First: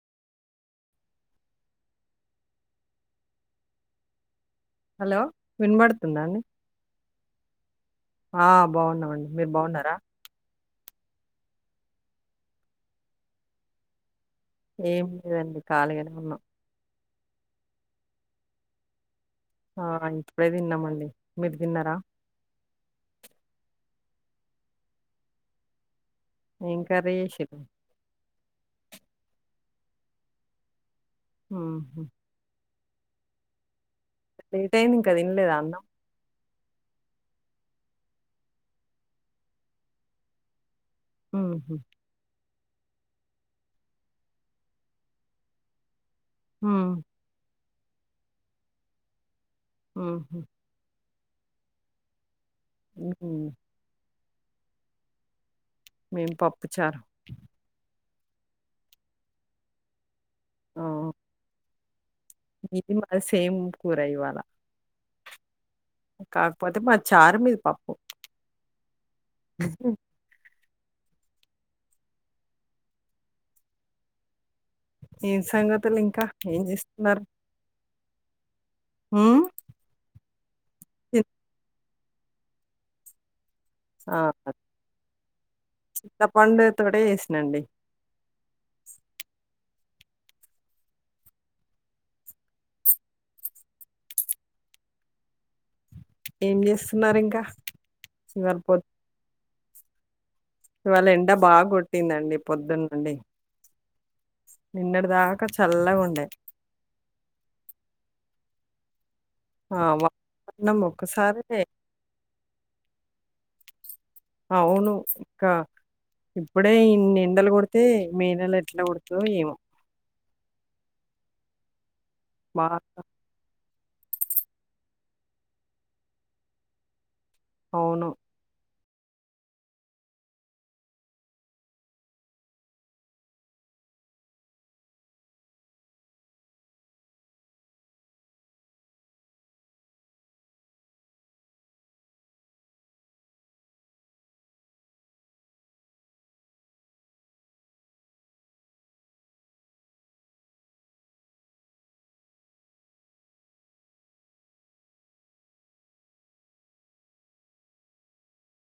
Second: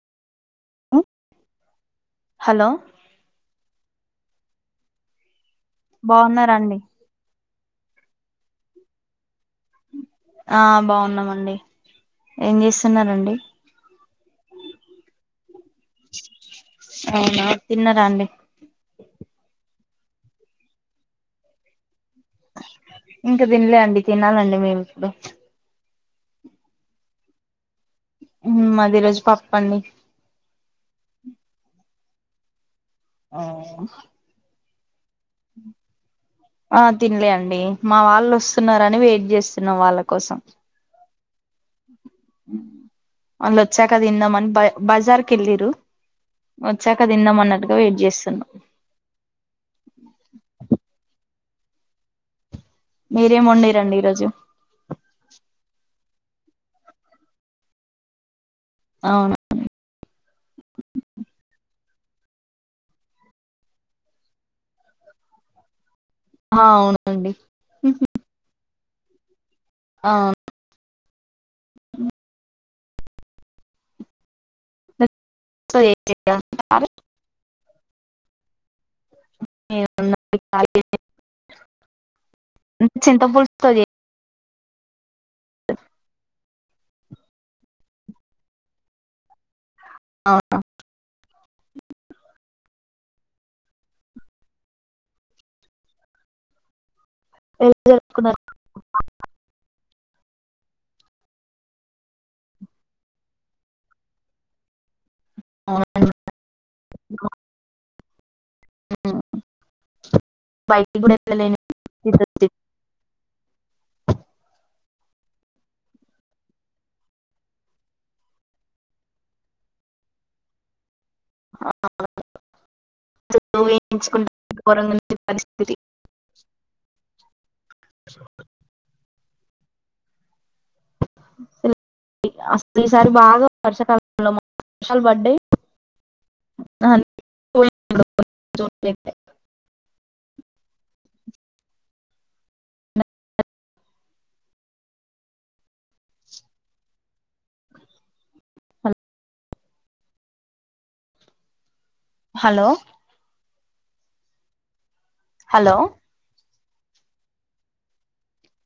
మ్మ్ hello hello వినబడుతుంద అండి బాగున్నారండి ఆ బాగున్నామండి మీరు బాగున్నారా ఆ బాగున్నామండి ఏం చేస్సున్నారండి ఏం లేదండి కాలిగానే ఉన్నా అవునా తిన్నర అండి ఆ ఇప్పుడే తిన్నామండి మీరు తిన్నారా ఇంకా తినలే అండి తినాలండి మేమి ఇప్పుడు ఏం కర్రీ చేసిరూ మాది యిరోజ్ పప్పండి ఆహా ఆ ఎంతయింది ఇంకా తిన్లేద అన్నం ఆ తినలే అండి మా వాళ్ళు వస్తున్నారని వెయిట్ చేస్తున్నాం వాళ్ళ కోసం ఉహుమ్ అల్లు వచ్చాక తిందామని బా బజార్ కెళ్లూరు హ్మ్. వచ్చాక తిందమ్మన్నట్టు ఇకా వెయిట్ చేస్తున్నా ఉహుమ్ మీరేం హ్మ్. ఒందిరండి ఈరోజు మేం పప్పుచారు అవునా ఆ ఓ మ మ సేమ్ కూర ఇవాళ ఆ కాకపోతే మా అవునండి చారు మీద పప్పు హు హుమ్ అవును ఏ సంగతులు ఇంకా ఏం చేస్తున్నారు ఉమ్ అ మంచ్ ఇంథా ఆ చిత్తపండు తోటె చేసినండి అవునా ఏం చేస్ స్తున్నారు ఇంకా ఎలా జరుపుకున్నారు? చింగారిపోద్ ఇవాళ ఎండ బాగా కొట్టిందండి పొద్దున్నండి నిన్నటి దాకా చల్లవుండే అ ఆ వాతావరణం కూడా ఒకసారి వెళ్ళలేని పరిస్థితి. అవును ఇంకా ఇప్పుడే ఇన్ని ఎండలు కొడితే మే నెలు ఎట్లా కుడుత ఏమో ఆ బా [unintelligible] అవును అసలు ఈసారి బాగా వర్షాకాలంలోష [unintelligible] శాల పడ్డాయి [unintelligible] హలో హలో